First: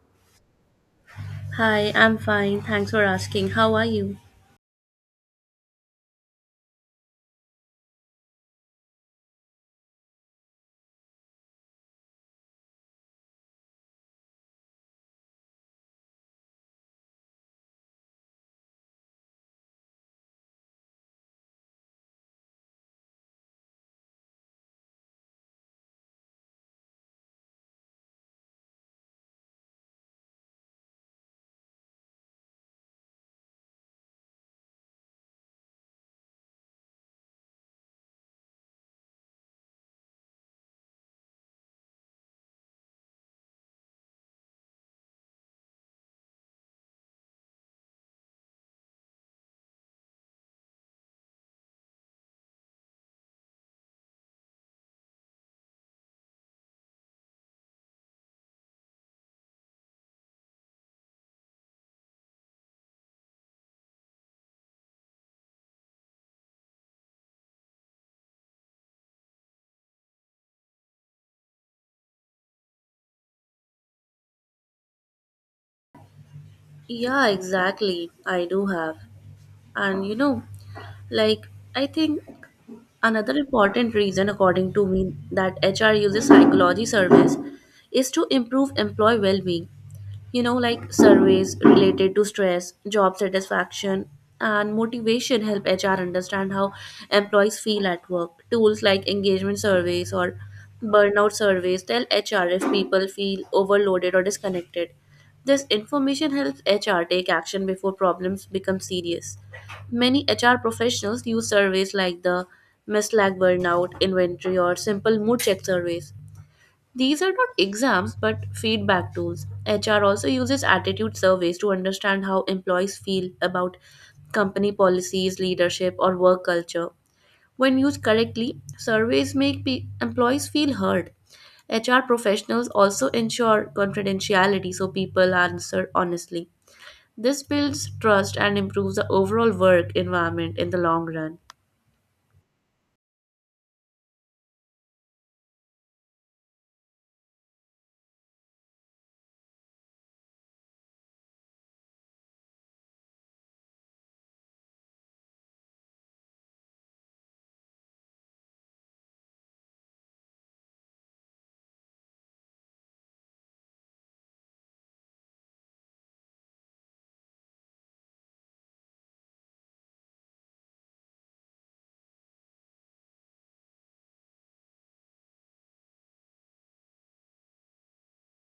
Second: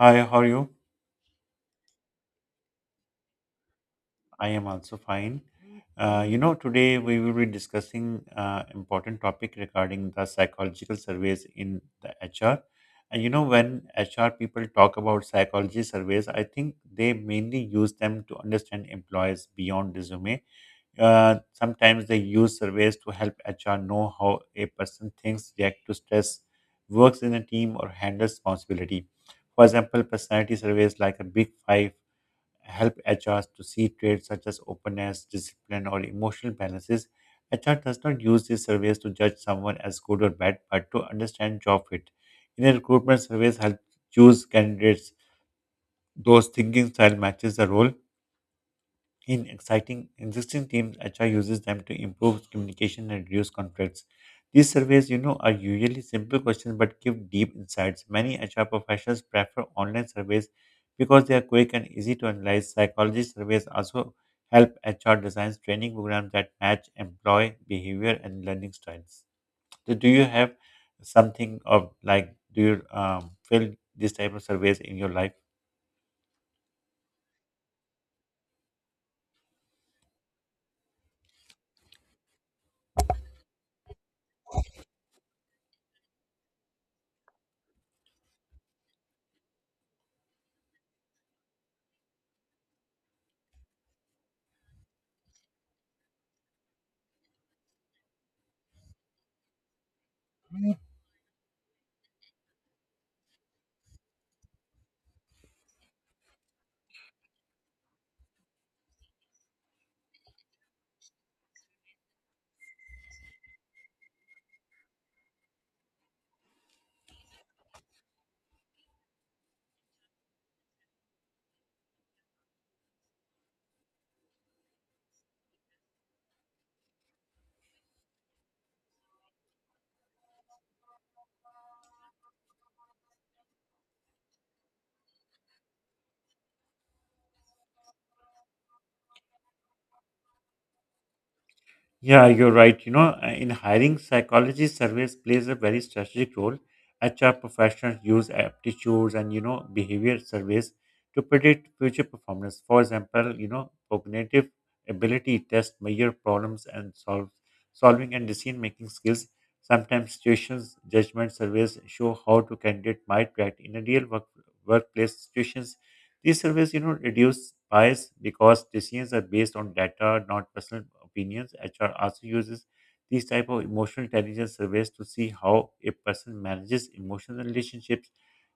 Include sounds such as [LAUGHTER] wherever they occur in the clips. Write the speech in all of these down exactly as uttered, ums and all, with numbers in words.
Hi, how are you? Hi, I'm fine. Thanks for asking. How are you? I am also fine. Uh, you know, today we will be discussing uh, important topic regarding the psychological surveys in the H R. And you know, when H R people talk about psychology surveys, I think they mainly use them to understand employees beyond resume. Uh, sometimes they use surveys to help H R know how a person thinks, reacts to stress, works in a team, or handles responsibility. For example, personality surveys like a Big Five help H Rs to see traits such as openness, discipline, or emotional balances. H R does not use these surveys to judge someone as good or bad, but to understand job fit. In a recruitment surveys help choose candidates, those thinking style matches the role. In exciting existing teams, H R uses them to improve communication and reduce conflicts. These surveys, you know, are usually simple questions but give deep insights. Many H R professionals prefer online surveys because they are quick and easy to analyze. Psychology surveys also help H R design training programs that match employee behavior and learning styles. So do you have something of like do you um, fill this type of surveys in your life? Yeah, exactly. I do have. And you know, like, I think another important reason, according to me, that H R uses psychology surveys is to improve employee well being. You know, like surveys related to stress, job satisfaction, and motivation help H R understand how employees feel at work. Tools like engagement surveys or burnout surveys tell H R if people feel overloaded or disconnected. This information helps H R take action before problems become serious. Many H R professionals use surveys like the Miss Lag Burnout Inventory or simple mood check surveys. These are not exams but feedback tools. H R also uses attitude surveys to understand how employees feel about company policies, leadership, or work culture. When used correctly, surveys make pe- employees feel heard. H R professionals also ensure confidentiality so people answer honestly. This builds trust and improves the overall work environment in the long run. Yeah, you're right. You know, uh, in hiring, psychology surveys plays a very strategic role. H R professionals use aptitudes and you know behavior surveys to predict future performance. For example, you know, cognitive ability tests measure problems and solve solving and decision making skills. Sometimes situations judgment surveys show how to candidate might react in a real work, workplace situations. These surveys, you know, reduce bias because decisions are based on data, not personal opinions. H R also uses these type of emotional intelligence surveys to see how a person manages emotional relationships.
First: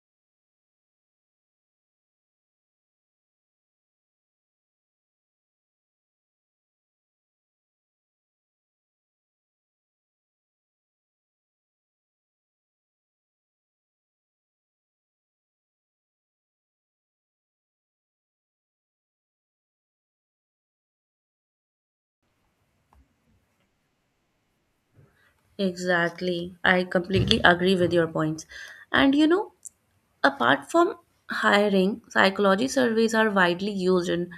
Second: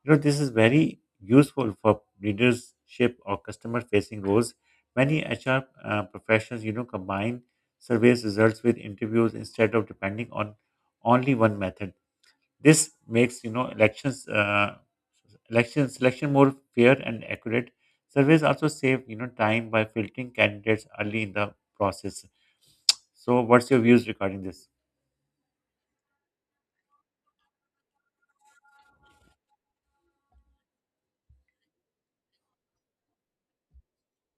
You know, this is very useful for leadership or customer facing roles. Many H R uh, professionals, you know, combine surveys results with interviews instead of depending on only one method. This makes you know elections uh, election selection more fair and accurate. Surveys also save you know time by filtering candidates early in the process. So, what's your views regarding this? Exactly. I completely agree with your points. And you know, Apart from hiring, psychology surveys are widely used in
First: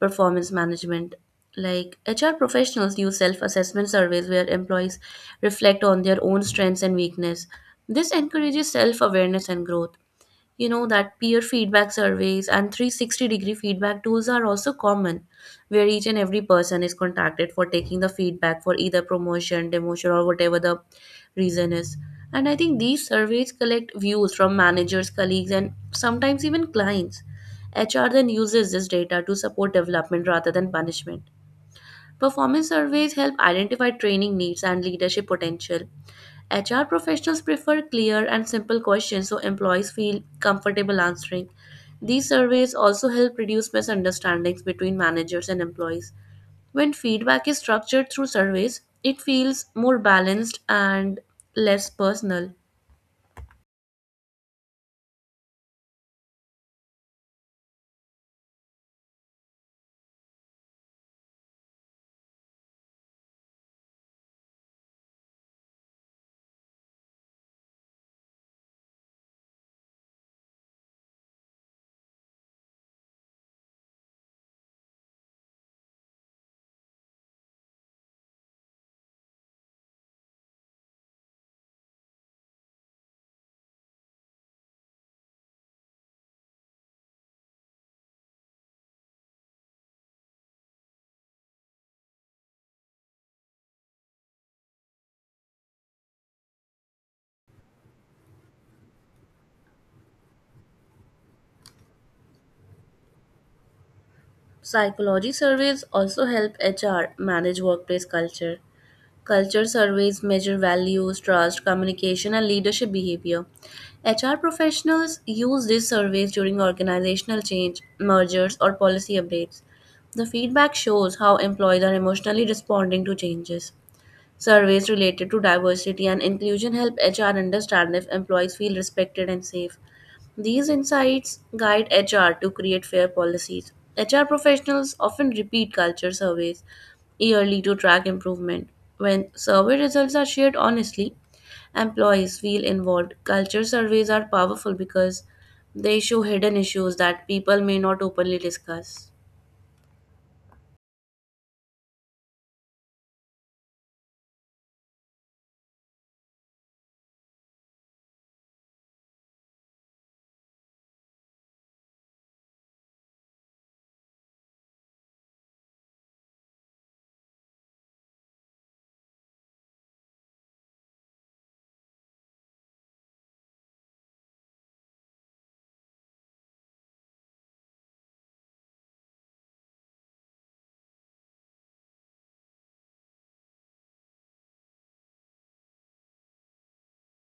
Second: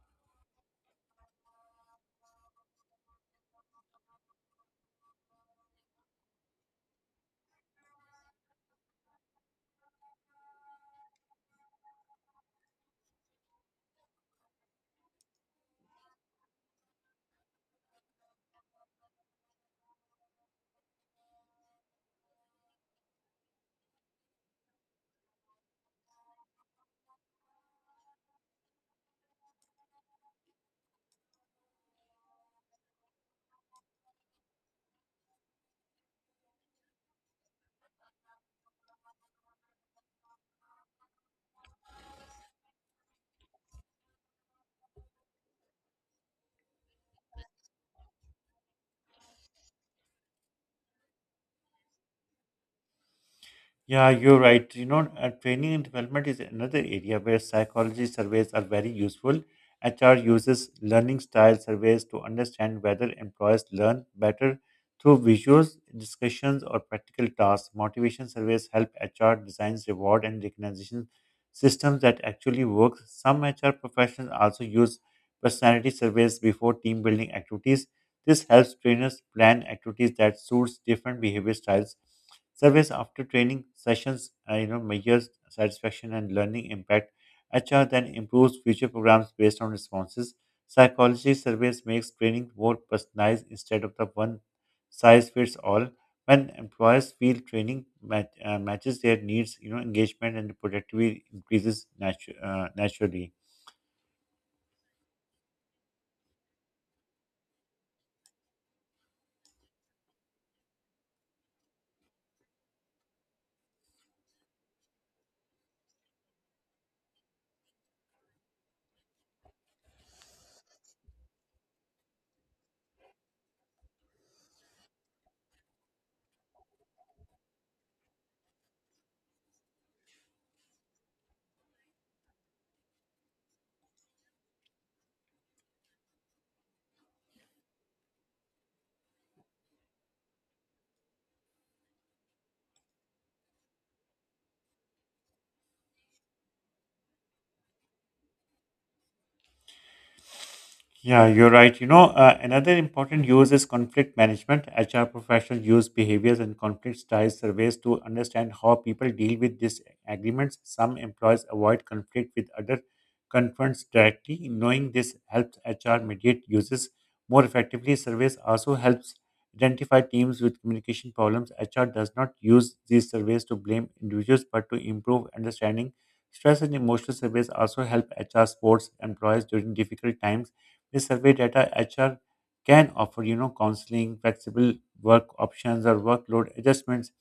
performance management. Like H R professionals use self assessment surveys where employees reflect on their own strengths and weakness. This encourages self awareness and growth you know that Peer feedback surveys and three sixty degree feedback tools are also common, where each and every person is contacted for taking the feedback for either promotion, demotion, or whatever the reason is. And I think these surveys collect views from managers, colleagues, and sometimes even clients. HR then uses this data to support development rather than punishment. Performance surveys help identify training needs and leadership potential. H R professionals prefer clear and simple questions so employees feel comfortable answering. These surveys also help reduce misunderstandings between managers and employees. When feedback is structured through surveys, it feels more balanced and less personal. Yeah, you're right. You know, uh, training and development is another area where psychology surveys are very useful. H R uses learning style surveys to understand whether employees learn better through visuals, discussions, or practical tasks. Motivation surveys help H R designs reward and recognition systems that actually work. Some H R professionals also use personality surveys before team building activities. This helps trainers plan activities that suits different behavior styles. Surveys after training sessions, uh, you know, measures satisfaction and learning impact. H R then improves future programs based on responses. Psychology surveys makes training more personalized instead of the one size fits all. When employers feel training mat- uh, matches their needs, you know, engagement and productivity increases natu- uh, naturally. Psychology surveys also help H R manage workplace culture. Culture surveys measure values, trust, communication, and leadership behavior. H R professionals use these surveys during organizational change, mergers, or policy updates. The feedback shows how employees are emotionally responding to changes. Surveys related to diversity and inclusion help H R understand if employees feel respected and safe. These insights guide H R to create fair policies. H R professionals often repeat culture surveys yearly to track improvement. When survey results are shared honestly, employees feel involved. Culture surveys are powerful because they show hidden issues that people may not openly discuss. Yeah, you're right. You know, uh, another important use is conflict management. H R professionals use behaviors and conflict style surveys to understand how people deal with disagreements. Some employees avoid conflict with other confronts directly. Knowing this helps H R mediate uses more effectively. Surveys also helps identify teams with communication problems. H R does not use these surveys to blame individuals, but to improve understanding. Stress and emotional surveys also help H R supports employees during difficult times this survey data H R can offer, you know, counseling, flexible work options, or workload adjustments.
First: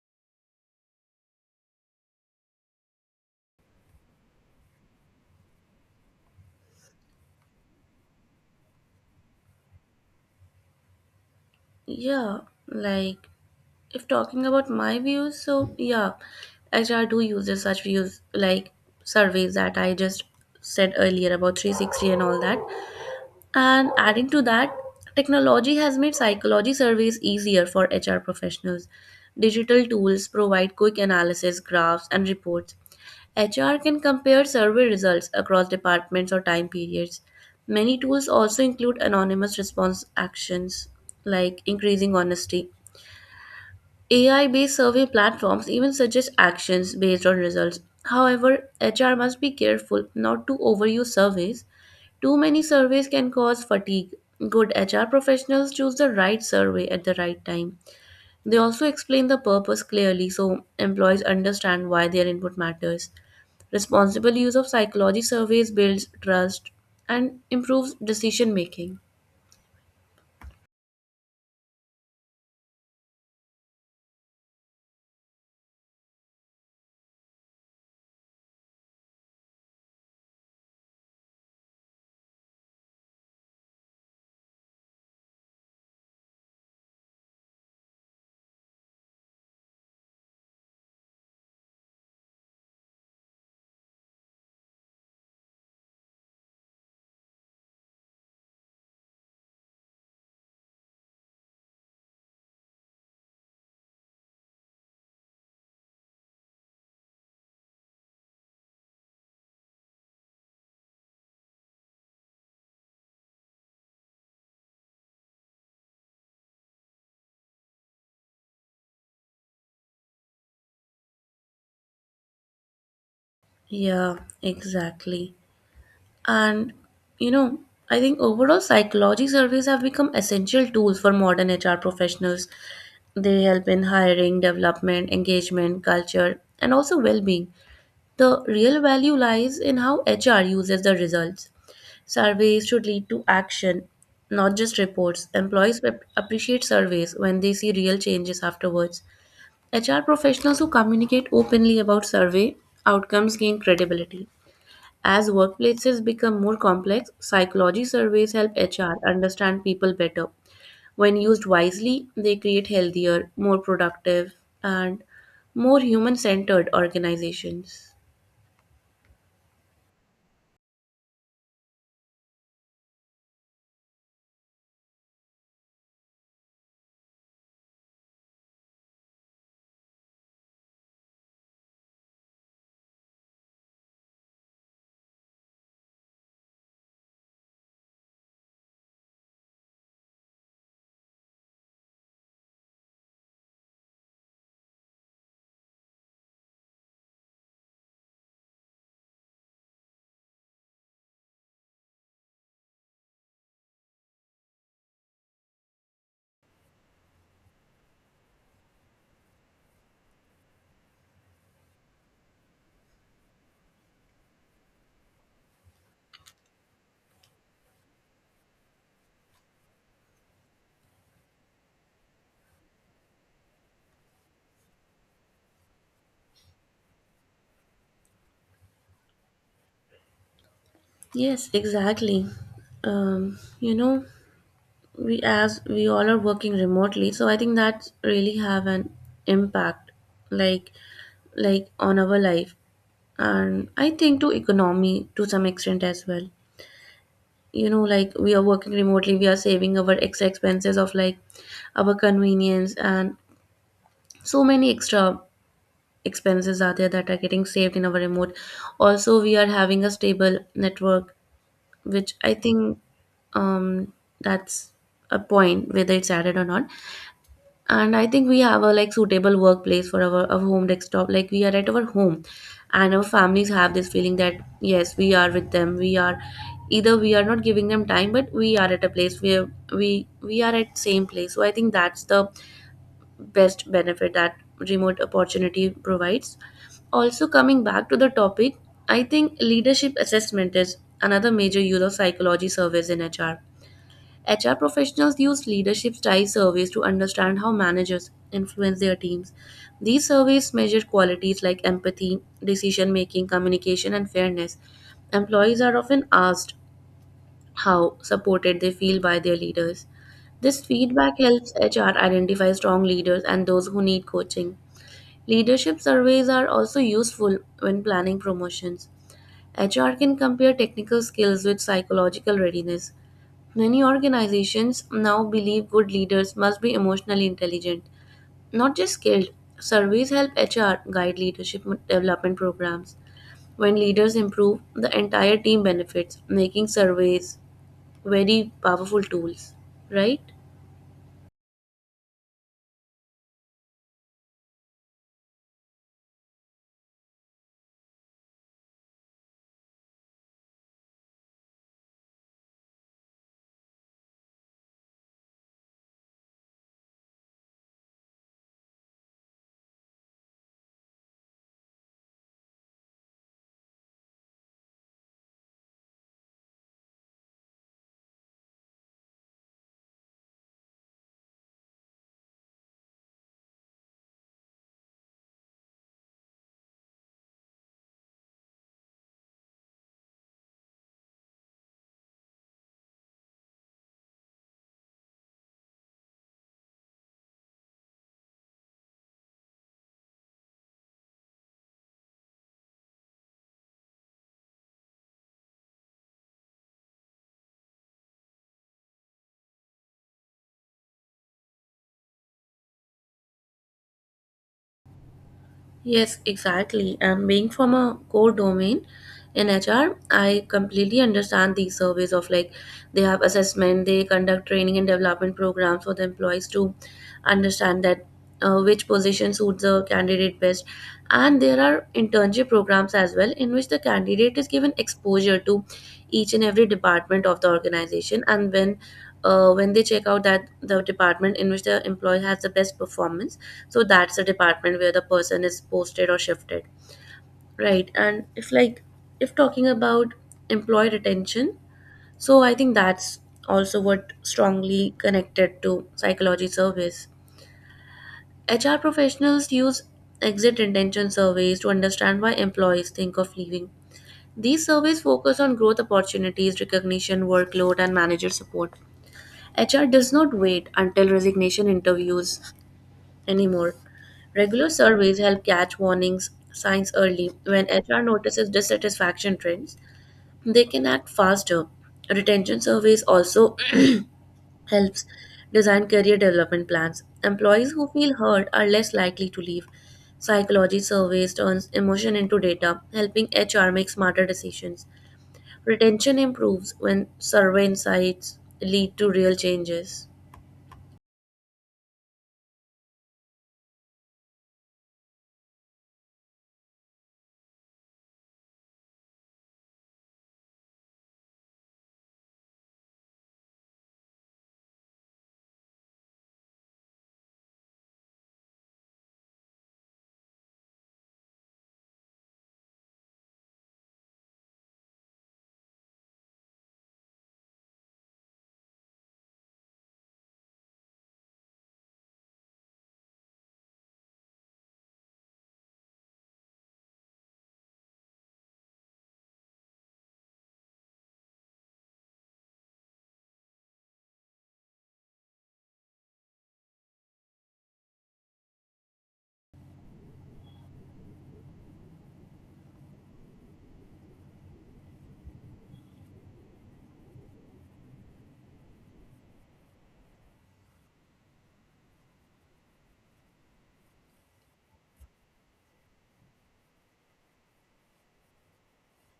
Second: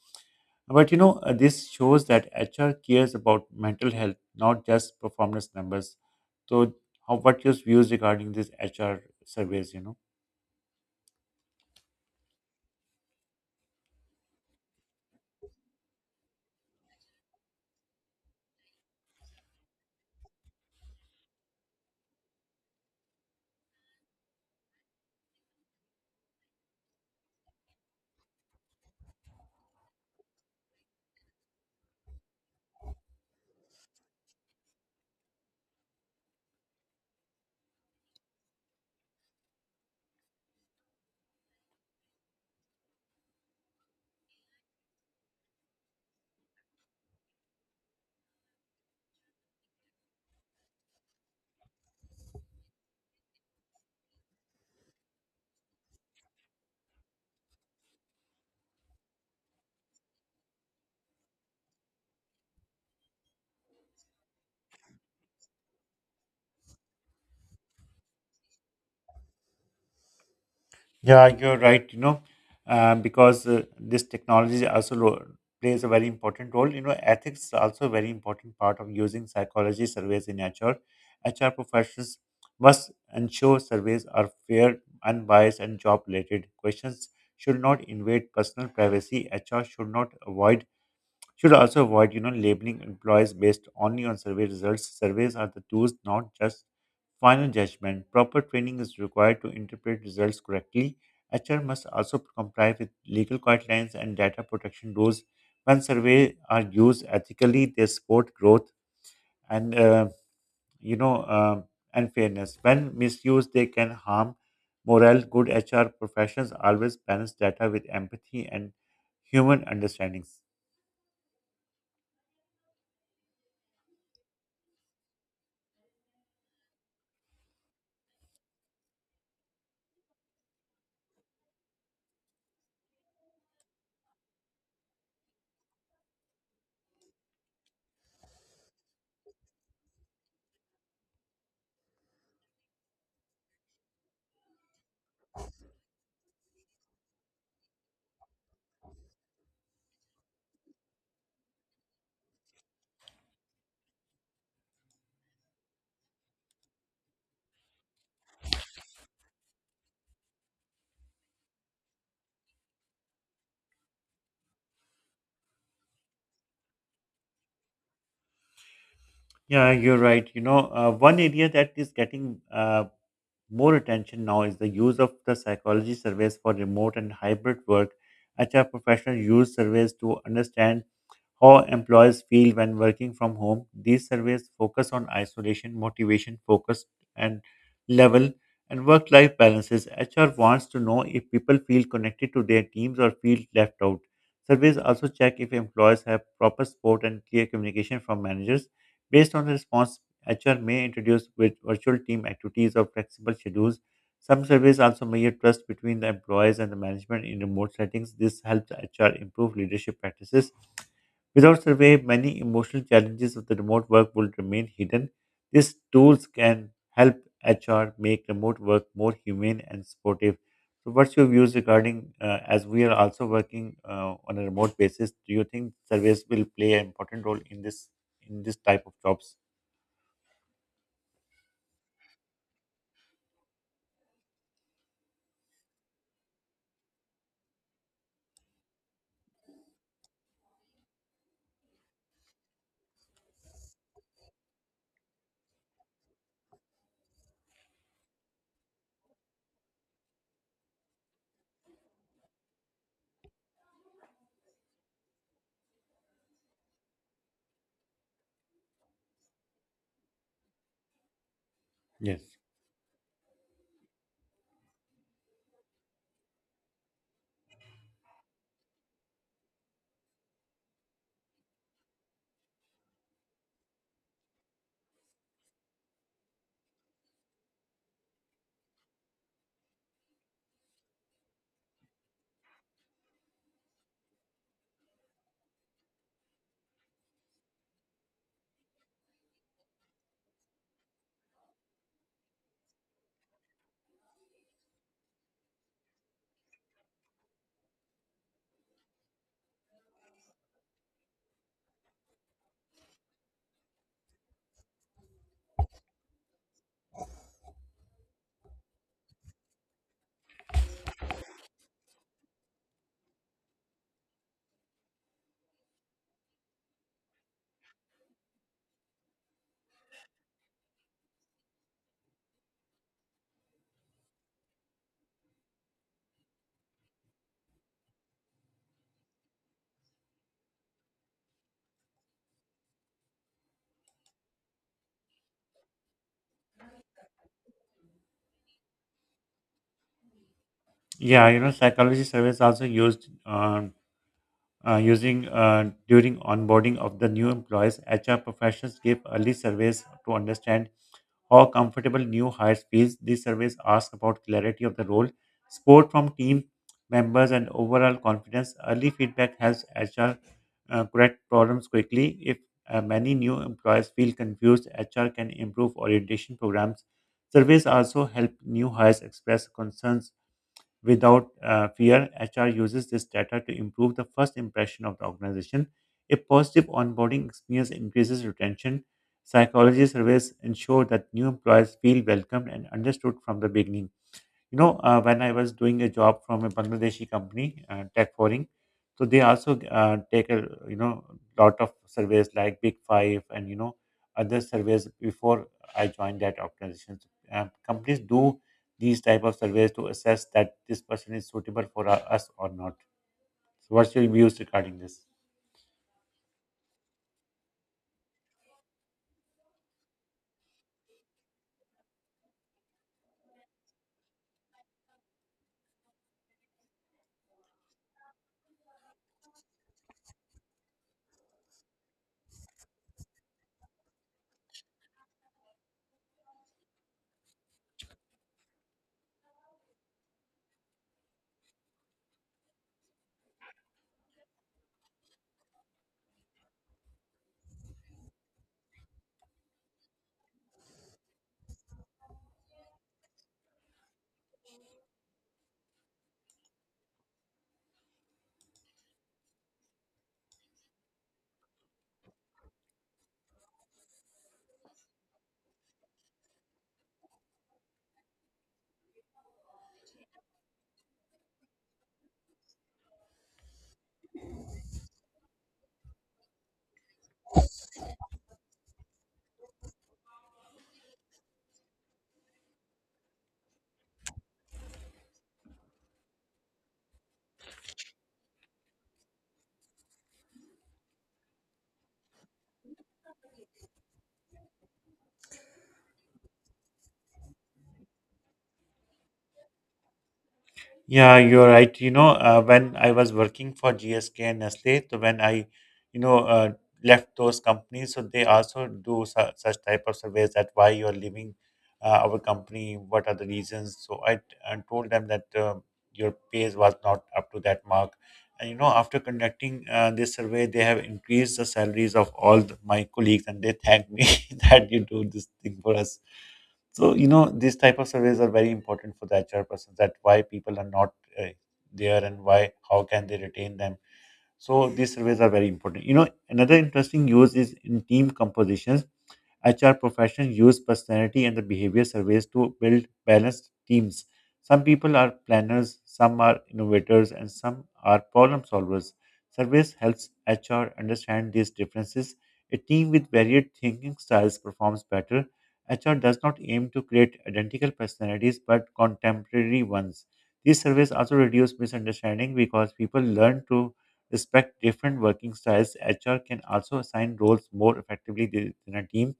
But you know, uh, this shows that H R cares about mental health, not just performance numbers. So, how what your views regarding this H R surveys? You know. Yeah, like if talking about my views, so yeah, H R do uses such views like surveys that I just said earlier about three sixty and all that. And adding to that, technology has made psychology surveys easier for H R professionals. Digital tools provide quick analysis, graphs, and reports. H R can compare survey results across departments or time periods. Many tools also include anonymous response actions, like increasing honesty. A I based survey platforms even suggest actions based on results. However, H R must be careful not to overuse surveys. Too many surveys can cause fatigue. Good H R professionals choose the right survey at the right time. They also explain the purpose clearly so employees understand why their input matters. Responsible use of psychology surveys builds trust and improves decision making. Yeah, you're right. You know, uh, because uh, this technology also ro- plays a very important role. You know, ethics is also a very important part of using psychology surveys in H R. H R professionals must ensure surveys are fair, unbiased, and job-related. Questions should not invade personal privacy. H R should not avoid should also avoid, you know, labeling employees based only on survey results. Surveys are the tools, not just final judgment. Proper training is required to interpret results correctly. H R must also comply with legal guidelines and data protection rules. When surveys are used ethically, they support growth and uh, you know uh, and fairness. When misused, they can harm morale. Good H R professionals always balance data with empathy and human understandings. Yeah, exactly. And you know, I think overall psychology surveys have become essential tools for modern H R professionals. They help in hiring, development, engagement, culture, and also well-being. The real value lies in how H R uses the results. Surveys should lead to action, not just reports. Employees ap- appreciate surveys when they see real changes afterwards. H R professionals who communicate openly about survey outcomes gain credibility. As workplaces become more complex, psychology surveys help H R understand people better. When used wisely, they create healthier, more productive, and more human centered organizations. Yeah, you're right. You know, uh, one area that is getting uh, more attention now is the use of the psychology surveys for remote and hybrid work. H R professionals use surveys to understand how employees feel when working from home. These surveys focus on isolation, motivation, focus, and level and work life balances. H R wants to know if people feel connected to their teams or feel left out. Surveys also check if employees have proper support and clear communication from managers. Based on the response, H R may introduce with virtual team activities or flexible schedules. Some surveys also measure trust between the employees and the management in remote settings. This helps H R improve leadership practices. Without survey, many emotional challenges of the remote work will remain hidden. These tools can help H R make remote work more humane and supportive. So, what's your views regarding uh, as we are also working uh, on a remote basis? Do you think surveys will play an important role in this in this type of jobs? Yes, exactly. Um, you know, we as we all are working remotely, so I think that really have an impact, like like on our life, and I think to economy to some extent as well. You know, like we are working remotely, we are saving our extra expenses of like our convenience, and so many extra expenses are there that are getting saved in our remote. Also we are having a stable network, which Yes. I think, um that's a point whether it's added or not. And I think we have a like suitable workplace for our, our home desktop, like we are at our home, and our families have this feeling that yes, we are with them. We are either we are not giving them time, but we are at a place where we we are at same place, so I think that's the best benefit that remote opportunity provides. Also, coming back to the topic, I think leadership assessment is another major use of psychology surveys in H R. H R professionals use leadership style surveys to understand how managers influence their teams. These surveys measure qualities like empathy, decision making, communication, and fairness. Employees are often asked how supported they feel by their leaders. This feedback helps H R identify strong leaders and those who need coaching. Leadership surveys are also useful when planning promotions. H R can compare technical skills with psychological readiness. Many organizations now believe good leaders must be emotionally intelligent, not just skilled. Surveys help H R guide leadership development programs. When leaders improve, the entire team benefits, making surveys very powerful tools, right? Yeah, you know, psychology surveys also used um, uh, using uh, during onboarding of the new employees, H R professionals give early surveys to understand how comfortable new hires feels. These surveys ask about clarity of the role, support from team members, and overall confidence. Early feedback helps H R uh, correct problems quickly. If uh, many new employees feel confused, H R can improve orientation programs. Surveys also help new hires express concerns without uh, fear. H R uses this data to improve the first impression of the organization. A positive onboarding experience increases retention. Psychology surveys ensure that new employees feel welcomed and understood from the beginning. You know uh, when I was doing a job from a Bangladeshi company, uh, Tech Foreign, so they also uh, take a you know lot of surveys like Big Five and you know other surveys before I joined that organization. So, uh, companies do these type of surveys to assess that this person is suitable for uh, us or not. So what's your views regarding this? Yes, exactly. And being from a core domain in H R, I completely understand these surveys of like they have assessment, they conduct training and development programs for the employees to understand that uh, which position suits the candidate best. And there are internship programs as well in which the candidate is given exposure to each and every department of the organization. And when uh, when they check out that the department in which the employee has the best performance, so that's the department where the person is posted or shifted, right? And if like if talking about employee retention, so I think that's also what strongly connected to psychology surveys. HR professionals use exit intention surveys to understand why employees think of leaving. These surveys focus on growth opportunities, recognition, workload, and manager support. HR does not wait until resignation interviews anymore. Regular surveys help catch warnings signs early. When H R notices dissatisfaction trends, they can act faster. Retention surveys also [CLEARS THROAT] helps design career development plans. Employees who feel heard are less likely to leave. Psychology surveys turns emotion into data, helping H R make smarter decisions. Retention improves when survey insights lead to real changes. Yeah, you're right. You know, uh, when I was working for G S K and Nestle, so when I, you know, uh, left those companies, so they also do su- such type of surveys that why you are leaving uh, our company, what are the reasons. So I, t- I told them that uh, your pay was not up to that mark. And you know, after conducting uh, this survey, they have increased the salaries of all the, my colleagues, and they thanked me [LAUGHS] that you do this thing for us. So you know these type of surveys are very important for the H R persons. That why people are not uh, there and why how can they retain them. So these surveys are very important. You know another interesting use is in team compositions. H R professionals use personality and the behavior surveys to build balanced teams. Some people are planners, some are innovators, and some are problem solvers. Surveys helps H R understand these differences. A team with varied thinking styles performs better. H R does not aim to create identical personalities but contemporary ones. These surveys also reduce misunderstanding because people learn to respect different working styles. H R can also assign roles more effectively th- than a team.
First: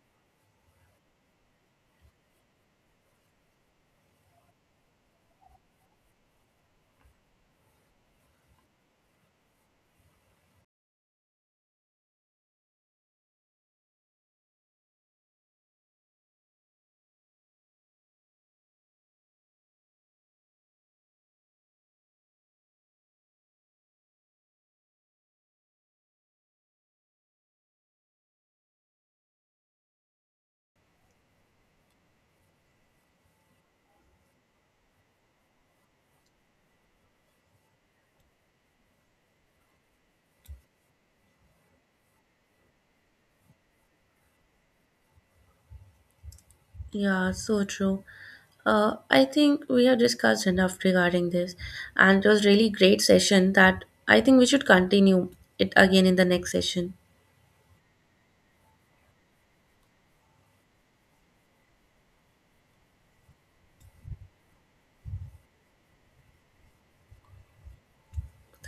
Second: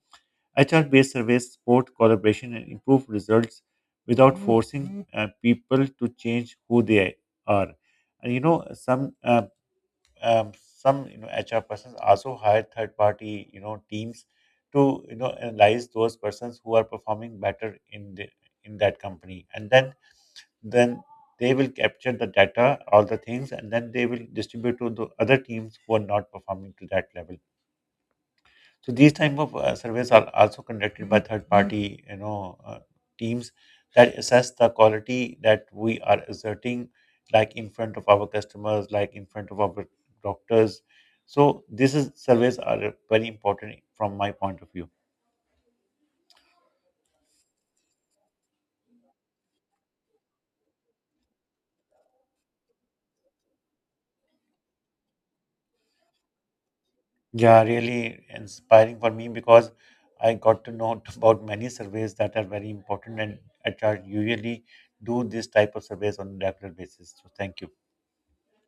H R based surveys support collaboration and improve results without forcing uh, people to change who they are. And you know, some uh, um, some you know H R persons also hire third party you know teams to you know analyze those persons who are performing better in the in that company, and then then they will capture the data, all the things, and then they will distribute to the other teams who are not performing to that level. So these type of uh, surveys are also conducted by third party, you know, uh, teams that assess the quality that we are asserting, like in front of our customers, like in front of our doctors. So this is surveys are very important from my point of view. Yeah, so true. Uh, I think we have discussed enough regarding this, and it was really great session that I think we should continue it again in the next session. Yeah, really inspiring for me because I got to know [LAUGHS] about many surveys that are very important, and H R usually do this type of surveys on a regular basis. So thank you.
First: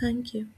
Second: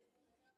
Thank you.